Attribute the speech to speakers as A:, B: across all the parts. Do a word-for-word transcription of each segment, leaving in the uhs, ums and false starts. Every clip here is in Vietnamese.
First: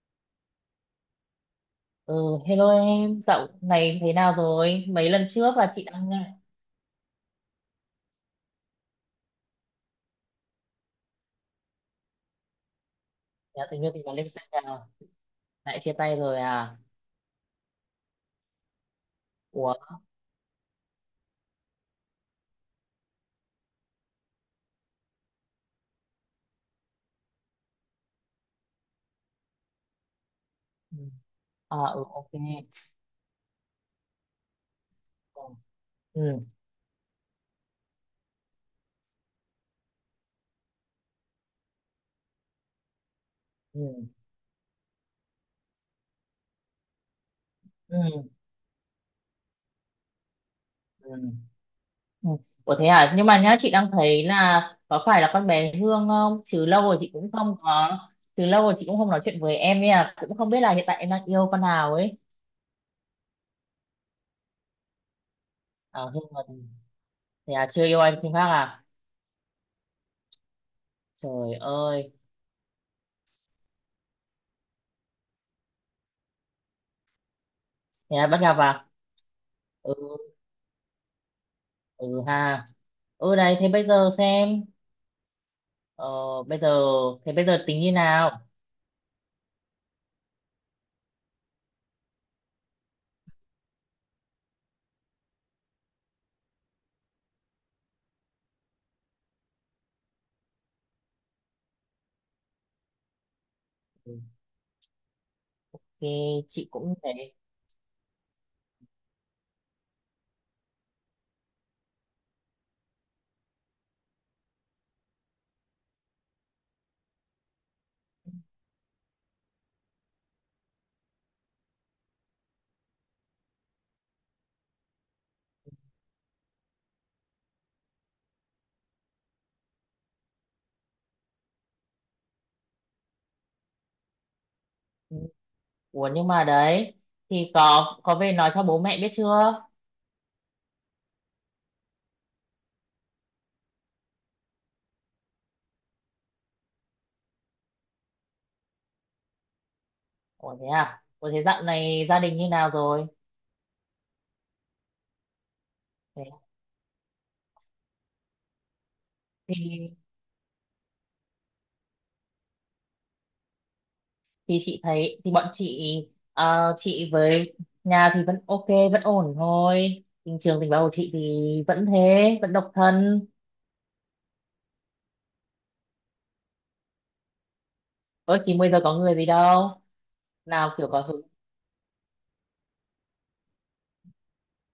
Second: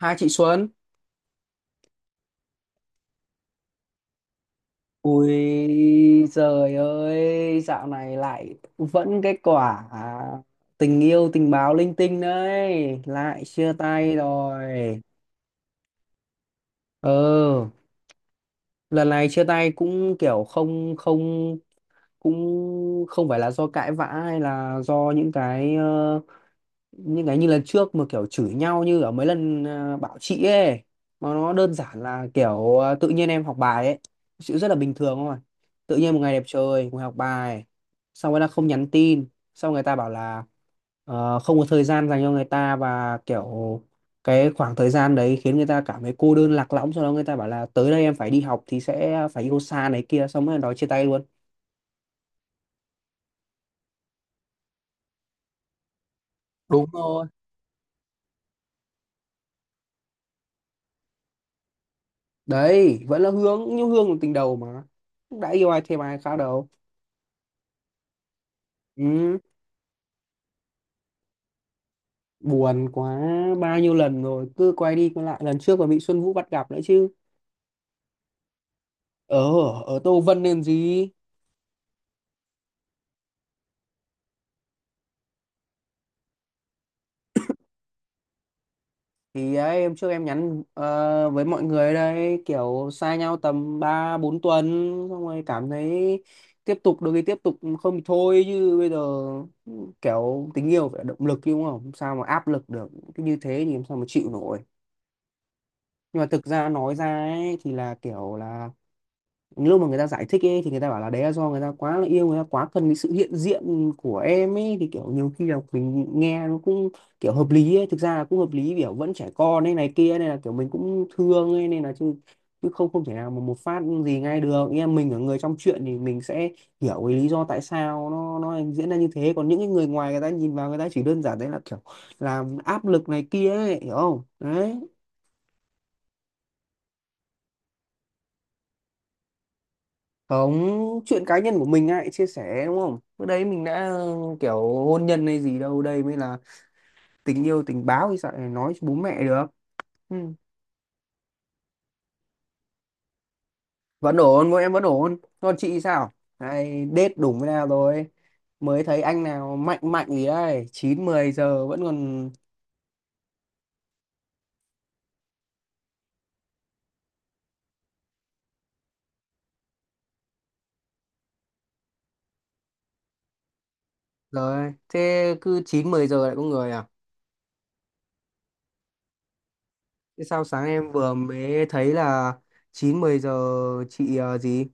A: Hai chị Xuân.
B: Ừ, hello em, dạo này thế nào rồi? Mấy lần trước là chị đang
A: Ui
B: nghe
A: giời ơi, dạo này lại vẫn cái quả tình yêu tình báo linh tinh đấy. Lại
B: nhà
A: chia
B: tình yêu thì có
A: tay
B: lên xem nào?
A: rồi.
B: Lại chia tay rồi à?
A: Ừ, lần này chia tay
B: Ủa?
A: cũng kiểu không không cũng không phải là do cãi vã hay là do những cái ờ, những cái như lần trước mà kiểu chửi nhau như ở mấy lần ờ, bảo chị ấy
B: Ừ.
A: mà nó đơn
B: À,
A: giản
B: ừ,
A: là
B: ok.
A: kiểu ờ, tự nhiên em học bài ấy, sự rất là bình thường thôi. Tự nhiên một ngày
B: Ừ,
A: đẹp trời ngồi học bài xong rồi là không nhắn tin, xong người ta bảo là ờ, không có thời gian dành cho người ta và kiểu
B: ừ,
A: cái khoảng thời gian đấy khiến người ta cảm thấy cô đơn lạc lõng. Sau đó người ta bảo là tới
B: ừ,
A: đây em
B: ừ,
A: phải đi học thì sẽ phải yêu xa này kia, xong rồi nói chia tay
B: ừ.
A: luôn.
B: Ừ. Ủa thế à? Nhưng mà nhá, chị đang thấy là có phải là con bé Hương không? Chứ lâu
A: Đúng
B: rồi chị
A: rồi,
B: cũng không có, chứ lâu rồi chị cũng không nói chuyện với em ấy à. Cũng không biết là hiện tại em đang yêu con nào ấy.
A: đấy vẫn là Hương, nhưng Hương là tình đầu mà, đã yêu ai thêm
B: À,
A: ai
B: Hương
A: khác
B: mà
A: đâu.
B: thế à, chưa yêu anh Thiên Khác à?
A: Ừ,
B: Trời ơi,
A: buồn quá. Bao nhiêu lần rồi cứ quay đi quay lại, lần trước còn bị Xuân Vũ bắt gặp nữa chứ.
B: thế à, bắt gặp à?
A: Ở,
B: Ừ.
A: ở Tô Vân nên gì.
B: Ừ ha, ừ đấy, thế bây giờ xem, ờ, bây giờ thế bây giờ tính như nào?
A: Thì ấy, em trước em nhắn ờ, với mọi người đây kiểu xa nhau tầm ba bốn tuần xong rồi cảm thấy tiếp tục được thì tiếp tục, không thì thôi. Chứ bây giờ kiểu tình yêu phải là động lực chứ, đúng không? Sao mà áp lực được, cứ như thế thì em sao mà
B: Ừ,
A: chịu nổi.
B: thì
A: Nhưng mà thực ra
B: chị
A: nói
B: cũng
A: ra
B: thấy,
A: ấy thì là kiểu là lúc mà người ta giải thích ấy thì người ta bảo là đấy là do người ta quá là yêu, người ta quá cần cái sự hiện diện của em ấy, thì kiểu nhiều khi là mình nghe nó cũng kiểu hợp lý ấy, thực ra là cũng hợp lý, kiểu vẫn trẻ con ấy này kia nên là kiểu mình cũng thương ấy, nên là chứ chứ không không thể nào mà một phát gì ngay được. Nghe mình ở người trong chuyện thì mình sẽ hiểu cái lý do tại sao nó nó diễn ra như thế, còn những cái người ngoài người ta nhìn vào người ta chỉ đơn giản đấy là kiểu làm áp lực này kia ấy, hiểu không đấy.
B: ừ. Ủa nhưng mà đấy, thì có có về nói cho bố mẹ biết chưa?
A: Không, chuyện cá nhân của mình ai chia sẻ, đúng không? Bữa đấy mình đã kiểu hôn nhân hay gì đâu, đây mới là tình yêu tình báo thì sao lại nói cho bố mẹ được. Ừ.
B: Ủa thế à? Ủa thế dạo này gia đình như nào rồi?
A: Vẫn ổn, mỗi em vẫn ổn. Còn chị sao?
B: Thế,
A: Ai đết đúng với nào rồi? Mới thấy anh nào mạnh
B: thì
A: mạnh gì đấy, chín mười giờ vẫn còn
B: thì chị thấy thì bọn chị, ờ, chị với nhà thì vẫn ok, vẫn ổn thôi. Tình trường tình báo của chị thì vẫn thế, vẫn độc thân.
A: rồi. Thế cứ chín mười giờ lại có người à?
B: Ơ chị bây giờ có người gì đâu,
A: Thế sao sáng
B: nào kiểu
A: em
B: có
A: vừa
B: hứng,
A: mới thấy là chín mười giờ chị ờ, gì?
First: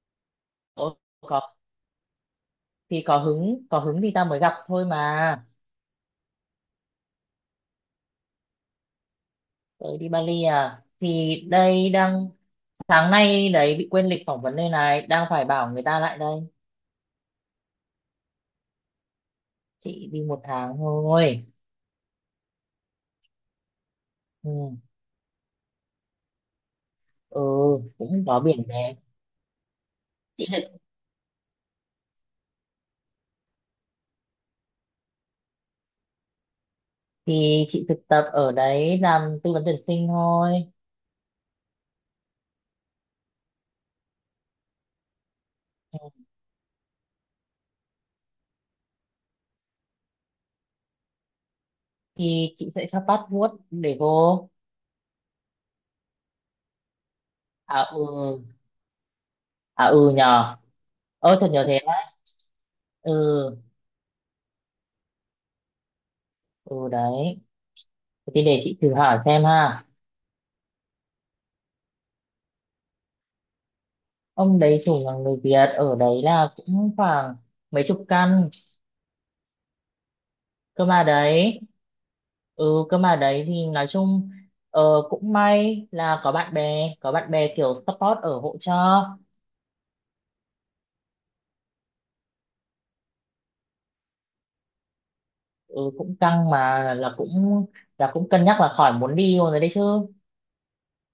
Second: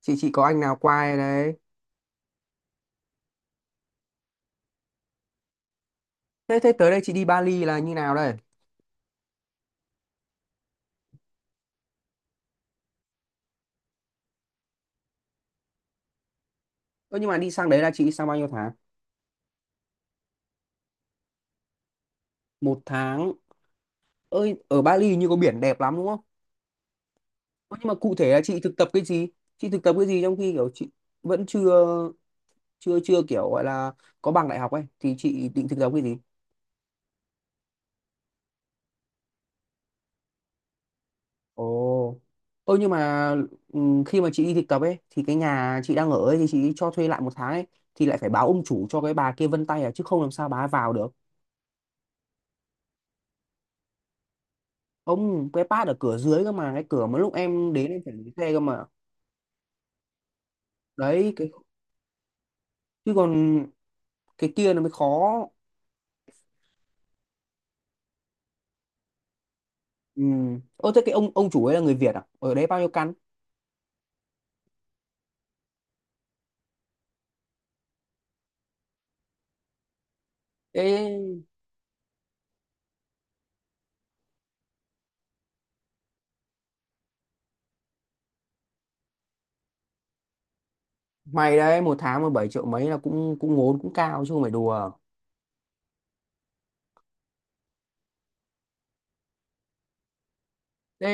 A: Chị chị có anh nào qua đây
B: có
A: đấy?
B: thì có hứng, có hứng thì ta mới gặp thôi mà.
A: Thế thế, tới đây chị đi Bali là như nào đây?
B: Tớ đi Bali à? Thì đây đang, sáng nay đấy bị quên lịch phỏng vấn đây này, đang phải bảo người ta lại đây.
A: Ơ nhưng mà đi sang đấy là chị đi sang bao nhiêu tháng?
B: Chị đi một tháng thôi.
A: Một tháng. Ơi
B: Ừ,
A: ở Bali như có biển đẹp lắm đúng không?
B: ừ
A: Ơ, nhưng mà cụ
B: cũng
A: thể là
B: có
A: chị
B: biển
A: thực tập
B: đẹp.
A: cái gì? Chị thực tập cái gì trong
B: Chị
A: khi
B: thực
A: kiểu chị vẫn chưa chưa chưa kiểu gọi là có bằng đại học ấy thì chị định thực tập cái gì?
B: thì chị thực tập ở đấy làm tư vấn tuyển sinh thôi.
A: Ồ. Ơ nhưng mà ừm, khi mà chị đi thực tập ấy thì cái nhà chị
B: Ừ,
A: đang ở ấy thì chị cho thuê lại một tháng ấy thì lại phải báo ông chủ cho cái bà kia vân tay, à chứ không làm sao bà ấy vào được.
B: thì chị sẽ cho passport để vô.
A: Ông cái pad ở cửa dưới cơ mà, cái cửa mà lúc em
B: À
A: đến em
B: ừ,
A: phải lấy xe cơ mà.
B: à ừ nhờ,
A: Đấy
B: ơ chợt
A: cái,
B: nhớ thế đấy.
A: chứ
B: Ừ.
A: còn cái kia nó mới khó.
B: Ừ đấy, thì để chị thử hỏi xem ha.
A: Ừ. Ô thế cái ông ông chủ ấy là người Việt à, ở đấy bao nhiêu căn?
B: Ông đấy chủ là người Việt, ở đấy là cũng khoảng mấy chục căn. Cơ mà
A: Thế
B: đấy, ừ cơ mà đấy thì nói chung, ờ, cũng may là có bạn bè, có bạn bè kiểu support ở hỗ trợ.
A: mày đấy, một tháng mà bảy triệu mấy là cũng cũng ngốn, cũng cao chứ không phải đùa.
B: Ừ, cũng căng mà là cũng là cũng cân nhắc là khỏi muốn đi rồi đấy, đấy chứ.
A: Thế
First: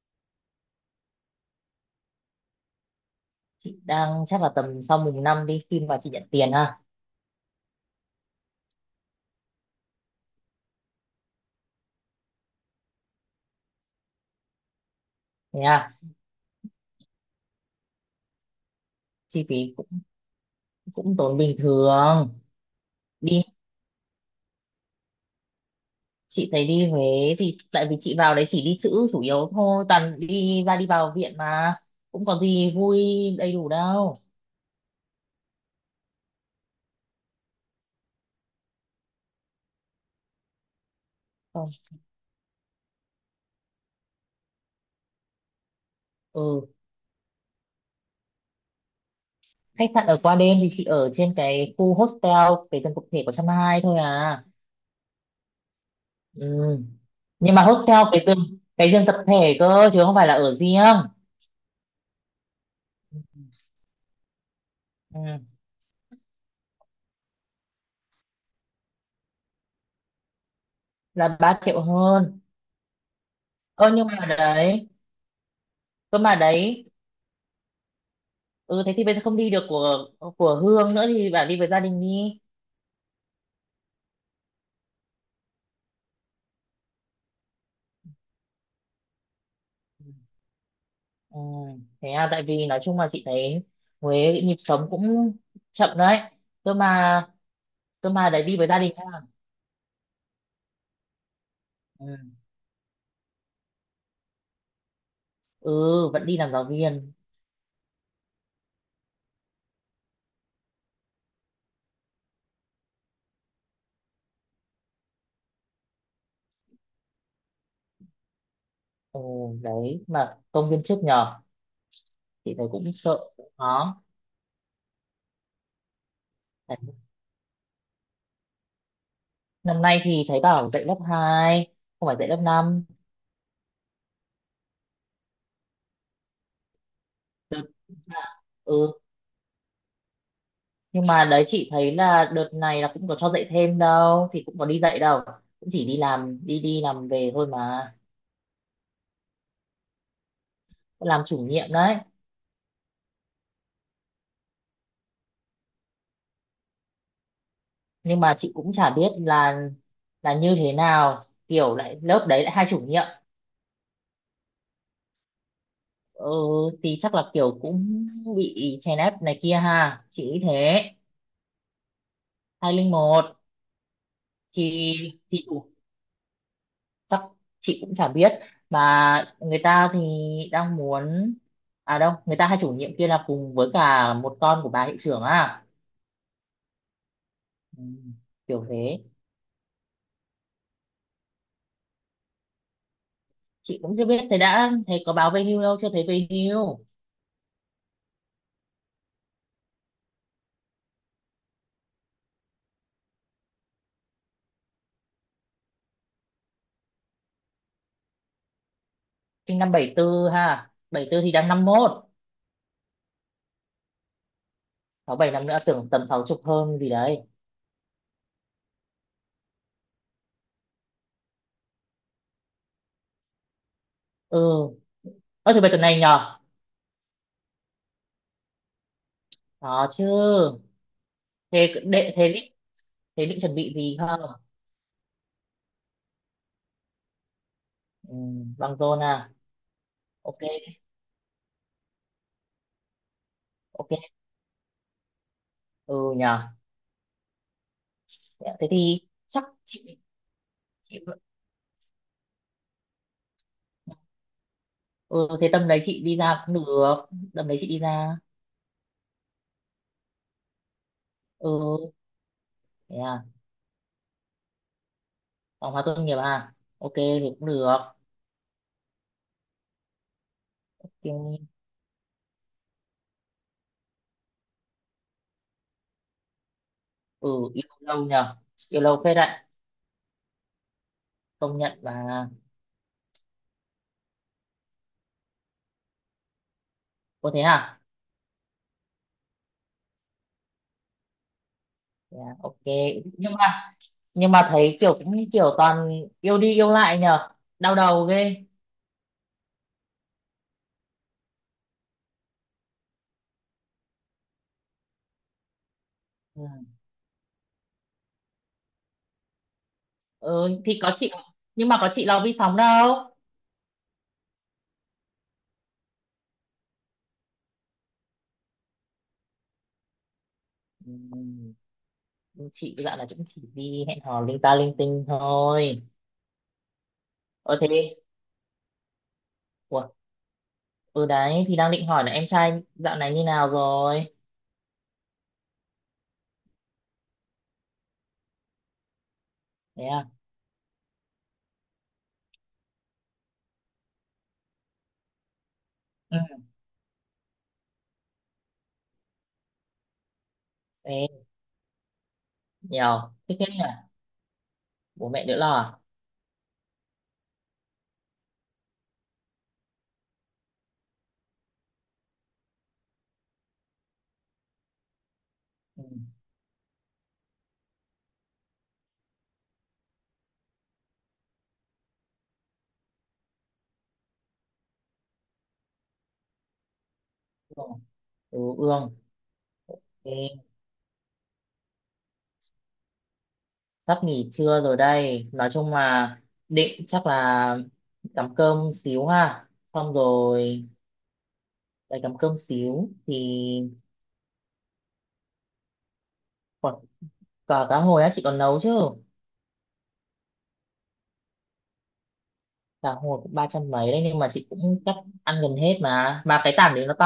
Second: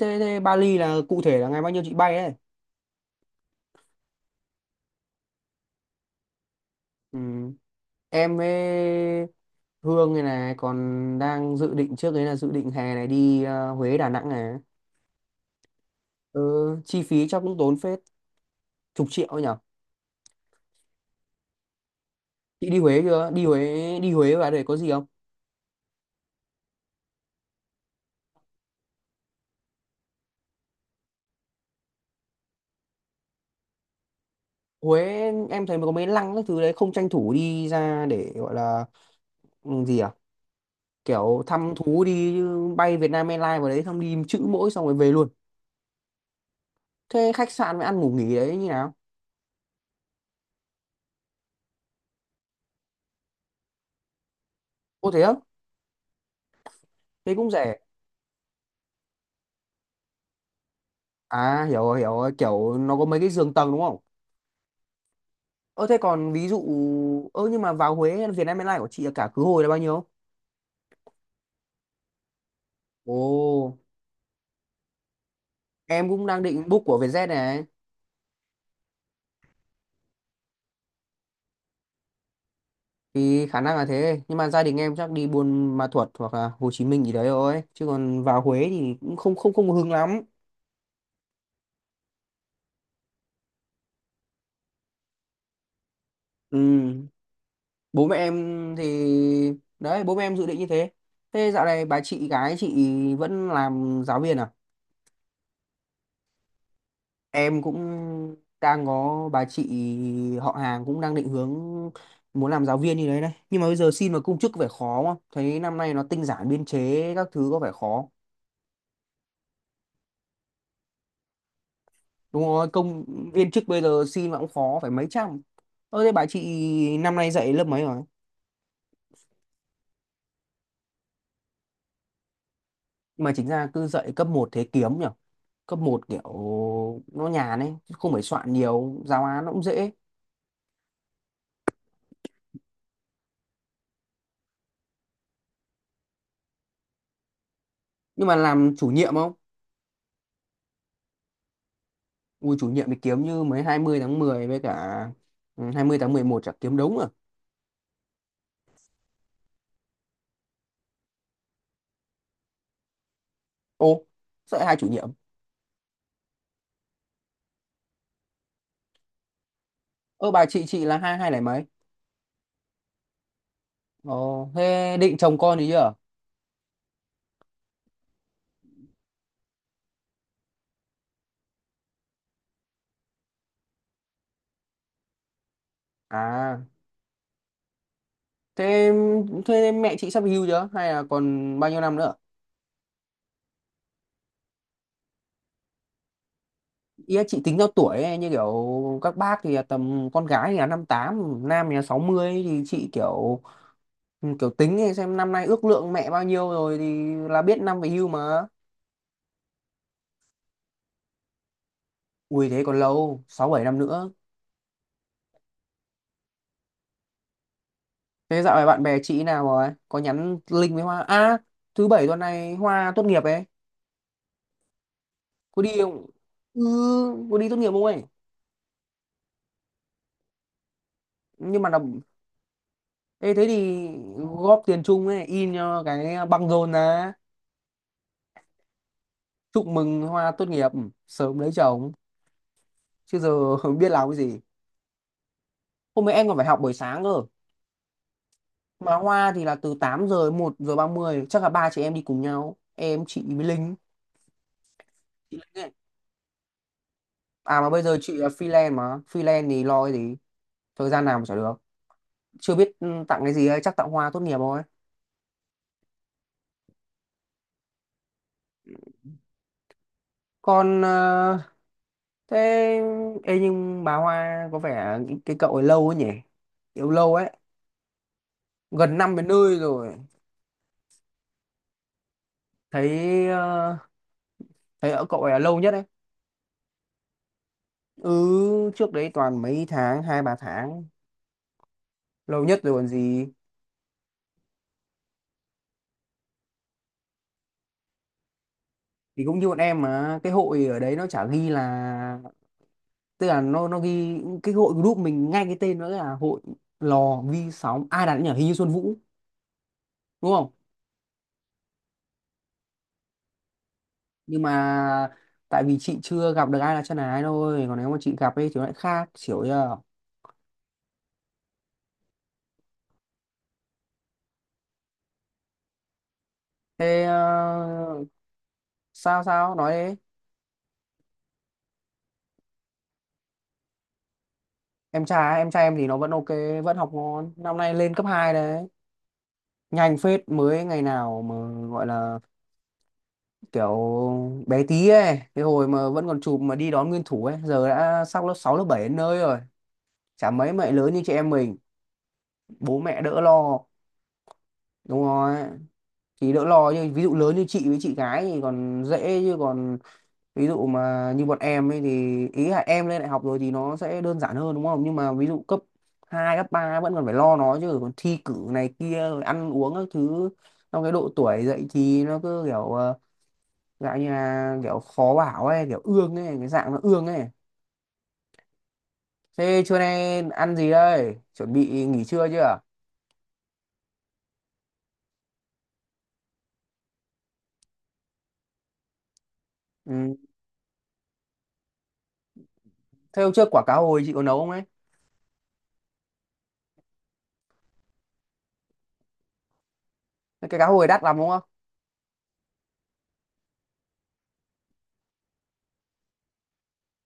A: thế, thế Bali là cụ thể là ngày bao nhiêu chị bay đấy?
B: Chị đang chắc là tầm sau mùng năm đi, khi mà chị nhận tiền ha.
A: Ừ. Em với Hương này này còn đang dự định, trước đấy là dự định hè này đi ờ, Huế, Đà Nẵng này.
B: Thế à.
A: Ừ, chi phí chắc cũng tốn phết, chục triệu ấy
B: Chi
A: nhở.
B: phí cũng cũng tốn bình thường.
A: Chị đi Huế chưa?
B: Đi,
A: Đi Huế, đi Huế và để có gì không?
B: chị thấy đi Huế thì tại vì chị vào đấy chỉ đi chữ chủ yếu thôi, toàn đi ra đi vào viện mà cũng có gì vui đầy đủ đâu.
A: Huế em thấy mà có mấy lăng các thứ đấy, không tranh thủ đi ra để gọi là ừ, gì à, kiểu
B: Không.
A: thăm thú đi chứ bay Việt Nam Airlines vào đấy xong đi chữ mỗi xong rồi về luôn.
B: Ừ.
A: Thế khách sạn với ăn ngủ nghỉ đấy như nào?
B: Khách sạn ở qua đêm thì chị ở trên cái khu hostel, cái giường tập thể có trăm hai thôi à.
A: Ô thế á?
B: Ừ.
A: Thế cũng
B: Nhưng mà
A: rẻ.
B: hostel cái giường, cái giường tập thể cơ chứ không phải là ở riêng.
A: À hiểu rồi, hiểu rồi, kiểu nó có mấy
B: Ừ.
A: cái giường tầng đúng không.
B: Ừ.
A: Ơ thế còn ví dụ, ơ nhưng mà vào Huế Việt Nam Airlines của chị là cả khứ hồi là bao nhiêu?
B: Là ba triệu hơn.
A: Ồ,
B: Ơ nhưng mà đấy,
A: em
B: cơ
A: cũng
B: mà
A: đang định book
B: đấy,
A: của Vietjet này.
B: ừ thế thì bây giờ không đi được của của Hương nữa thì bảo đi với gia đình đi.
A: Thì khả năng là thế, nhưng mà gia đình em chắc đi Buôn Ma Thuột hoặc là Hồ Chí Minh gì đấy thôi, chứ còn vào Huế thì cũng không không không hứng lắm.
B: Ừ, thế à, tại vì nói chung là chị thấy Huế nhịp sống cũng chậm đấy.
A: Ừ,
B: Cơ mà,
A: bố
B: cơ
A: mẹ
B: mà
A: em
B: đấy đi với gia
A: thì,
B: đình ha.
A: đấy bố mẹ em dự định như thế. Thế dạo này bà
B: Ừ.
A: chị gái chị vẫn làm giáo viên à?
B: Ừ, vẫn đi làm giáo viên.
A: Em cũng đang có bà chị họ hàng cũng đang định hướng muốn làm giáo viên như đấy đấy, nhưng mà bây giờ xin vào công chức có vẻ khó, không thấy năm nay nó tinh giản biên chế các thứ, có vẻ khó.
B: Ừ, đấy mà công viên trước nhờ,
A: Đúng
B: chị thấy
A: rồi,
B: cũng
A: công
B: sợ cũng
A: viên chức bây
B: khó.
A: giờ xin mà cũng khó, phải mấy trăm. Ơ thế bà chị
B: Đấy.
A: năm nay dạy lớp mấy rồi?
B: Năm nay thì thấy bảo dạy lớp hai, không phải dạy lớp năm.
A: Mà chính ra cứ dạy cấp một thế kiếm nhỉ, cấp một kiểu nó nhàn ấy chứ, không phải soạn
B: Ừ,
A: nhiều giáo án, nó cũng dễ.
B: nhưng mà đấy chị thấy là đợt này là cũng có cho dạy thêm đâu, thì cũng có đi dạy đâu, cũng chỉ đi làm, đi đi làm về thôi mà.
A: Nhưng mà làm chủ nhiệm không?
B: Cũng làm chủ nhiệm đấy.
A: Ui, chủ nhiệm thì kiếm, như mấy hai mươi tháng mười với cả ừ, hai mươi tháng mười một chả kiếm đống à.
B: Nhưng mà chị cũng chả biết là là như thế nào, kiểu lại lớp đấy lại hai chủ nhiệm.
A: Ô, sợ hai chủ nhiệm.
B: Ừ, thì chắc là kiểu cũng bị chèn ép này kia ha, chị
A: Ơ
B: nghĩ
A: bà chị
B: thế.
A: chị là hai hai này mấy.
B: hai không một.
A: Ồ
B: Thì
A: thế định chồng
B: thì
A: con thì
B: chủ
A: chưa?
B: chắc chị cũng chả biết, mà người ta thì đang muốn, à đâu người ta hai chủ nhiệm kia là cùng với cả một con của bà hiệu trưởng à.
A: À
B: Ừ, kiểu
A: thế
B: thế.
A: thế mẹ chị sắp hưu chưa hay là còn bao nhiêu năm nữa?
B: Chị cũng chưa biết, thế đã thấy có báo về hưu đâu, chưa thấy về hưu.
A: Ý là chị tính theo tuổi ấy, như kiểu các bác thì là tầm con gái thì là năm tám, nam thì là sáu mươi, thì chị kiểu, ừ, kiểu tính thì xem năm nay ước lượng mẹ bao nhiêu rồi thì là biết năm về hưu mà.
B: Sinh năm bảy tư ha, bảy tư thì đang năm mốt.
A: Ui thế còn lâu, sáu bảy năm nữa.
B: Sáu bảy năm nữa, tưởng tầm sáu chục hơn gì đấy.
A: Thế dạo này bạn bè chị nào rồi? Có nhắn link với Hoa. À, thứ bảy tuần này Hoa tốt nghiệp ấy.
B: Ừ. Ơ thứ
A: Có đi
B: bảy tuần này
A: không?
B: nhờ.
A: Ừ, có đi tốt nghiệp không ấy?
B: Đó chứ.
A: Nhưng mà
B: thế
A: là,
B: đệ thế định thế
A: ê,
B: định
A: thế
B: chuẩn bị
A: thì
B: gì không?
A: góp tiền chung ấy, in cho cái băng rôn ra.
B: Ừ, băng rôn à.
A: Chúc mừng Hoa
B: Ok,
A: tốt nghiệp, sớm lấy chồng. Chứ giờ không biết làm
B: ok,
A: cái gì. Hôm
B: ừ
A: nay em còn phải
B: nhờ.
A: học buổi sáng cơ.
B: Thế
A: Mà
B: thì,
A: Hoa thì
B: chắc
A: là từ
B: chị
A: tám giờ đến một giờ ba
B: chị
A: mươi chắc là ba chị em đi cùng nhau, em chị với Linh,
B: ừ
A: chị
B: thế
A: Linh
B: tầm
A: ấy.
B: đấy chị đi ra cũng được. Tầm đấy
A: À
B: chị
A: mà
B: đi
A: bây giờ chị
B: ra.
A: là freelance mà, freelance thì lo cái gì, thời gian nào mà chả được.
B: Ừ
A: Chưa biết ừ,
B: thế
A: tặng
B: à,
A: cái gì ấy, chắc tặng Hoa tốt nghiệp thôi.
B: phòng hóa tốt nghiệp à, ok thì cũng được.
A: Còn ờ,
B: Nhưng-
A: thế, ê nhưng bà Hoa có vẻ cái, cái cậu ấy lâu ấy nhỉ, yêu lâu
B: ừ
A: ấy,
B: yêu lâu nhờ, yêu
A: gần
B: lâu
A: năm
B: phết
A: đến
B: đấy,
A: nơi rồi.
B: công nhận. Và
A: Thấy ờ, thấy ở cậu ấy là lâu nhất ấy.
B: có thế à.
A: Ừ, trước đấy toàn mấy tháng, hai ba tháng.
B: Dạ,
A: Lâu nhất
B: ok.
A: rồi còn gì.
B: Nhưng mà, nhưng mà thấy kiểu cũng kiểu toàn yêu đi yêu lại nhờ, đau đầu ghê.
A: Thì cũng như bọn em mà, cái hội ở đấy nó chả ghi là, tức là nó nó ghi cái hội group mình, ngay cái tên nó là hội
B: Ừ.
A: lò vi sóng, ai đặt nhỉ, hình như Xuân Vũ đúng không.
B: Ừ thì có chị, nhưng mà có chị lo vi sóng đâu.
A: Nhưng mà tại vì chị chưa gặp được ai là chân ái thôi, còn nếu mà chị gặp ấy thì nó lại khác, hiểu chưa.
B: Ừ. Chị dạo là cũng chỉ đi hẹn hò linh ta linh tinh thôi.
A: thế
B: Ờ thế
A: ờ, sao sao nói
B: ủa
A: đấy.
B: ừ đấy thì đang định hỏi là em trai dạo này như nào rồi.
A: Em trai em trai em thì nó vẫn ok, vẫn học ngon, năm nay lên cấp hai đấy.
B: Thế
A: Nhanh
B: à.
A: phết, mới ngày nào mà gọi là kiểu bé tí ấy, cái hồi mà vẫn
B: Ừ.
A: còn chụp mà đi đón nguyên thủ ấy, giờ đã sang lớp sáu lớp bảy đến nơi rồi. Chả mấy mẹ lớn như
B: Thế
A: chị em mình. Bố mẹ
B: nhiều
A: đỡ
B: thích thế
A: lo.
B: nhỉ.
A: Đúng
B: Bố mẹ
A: rồi,
B: đỡ lo à.
A: thì đỡ lo nhưng ví dụ lớn như chị với chị gái thì còn dễ chứ, còn ví dụ mà như bọn em ấy thì ý là em lên đại học rồi thì nó sẽ đơn giản hơn đúng không, nhưng mà ví dụ cấp
B: Ừ.
A: hai cấp ba vẫn còn phải lo nó chứ, còn thi cử này kia rồi ăn uống các thứ. Trong cái độ tuổi dậy thì nó cứ kiểu ờ, dạng như là kiểu khó bảo ấy, kiểu ương ấy, cái dạng nó ương ấy.
B: Ương. Ừ ương.
A: Thế trưa nay ăn gì đây, chuẩn bị nghỉ trưa chưa?
B: Sắp nghỉ trưa rồi đây, nói chung là định chắc là cắm cơm xíu ha, xong
A: Ừ.
B: rồi lại cắm cơm xíu thì.
A: Thế hôm trước quả cá hồi chị có nấu không ấy?
B: Còn cả cá hồi á, chị còn nấu chứ.
A: Cái cá hồi đắt lắm đúng không?
B: Cá hồi cũng ba trăm mấy đấy, nhưng mà chị cũng chắc ăn gần hết mà mà cái tảng đấy nó to.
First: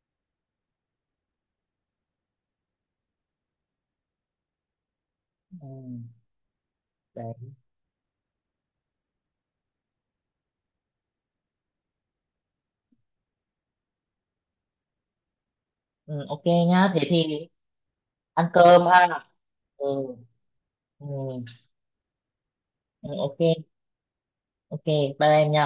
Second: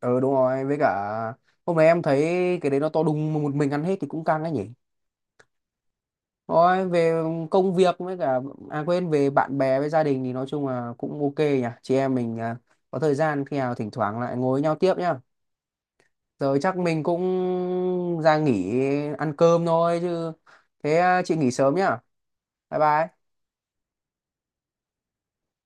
A: Ừ đúng rồi, với cả hôm nay em thấy cái đấy nó to đùng, mà một mình ăn hết thì cũng căng đấy nhỉ.
B: Ừ,
A: Thôi về
B: đấy.
A: công việc với cả, à quên, về bạn bè với gia đình thì nói chung là cũng ok nhỉ. Chị em mình à, có thời gian khi nào thỉnh thoảng lại ngồi với nhau tiếp nhá.
B: Ừ, ok
A: Giờ chắc
B: nhá, thế
A: mình cũng
B: thì
A: ra
B: ăn
A: nghỉ
B: cơm ha.
A: ăn cơm thôi
B: Ừ,
A: chứ. Thế
B: ừ,
A: à, chị nghỉ sớm nhá. Bye
B: ừ,
A: bye.
B: ok, ok, bye em nha.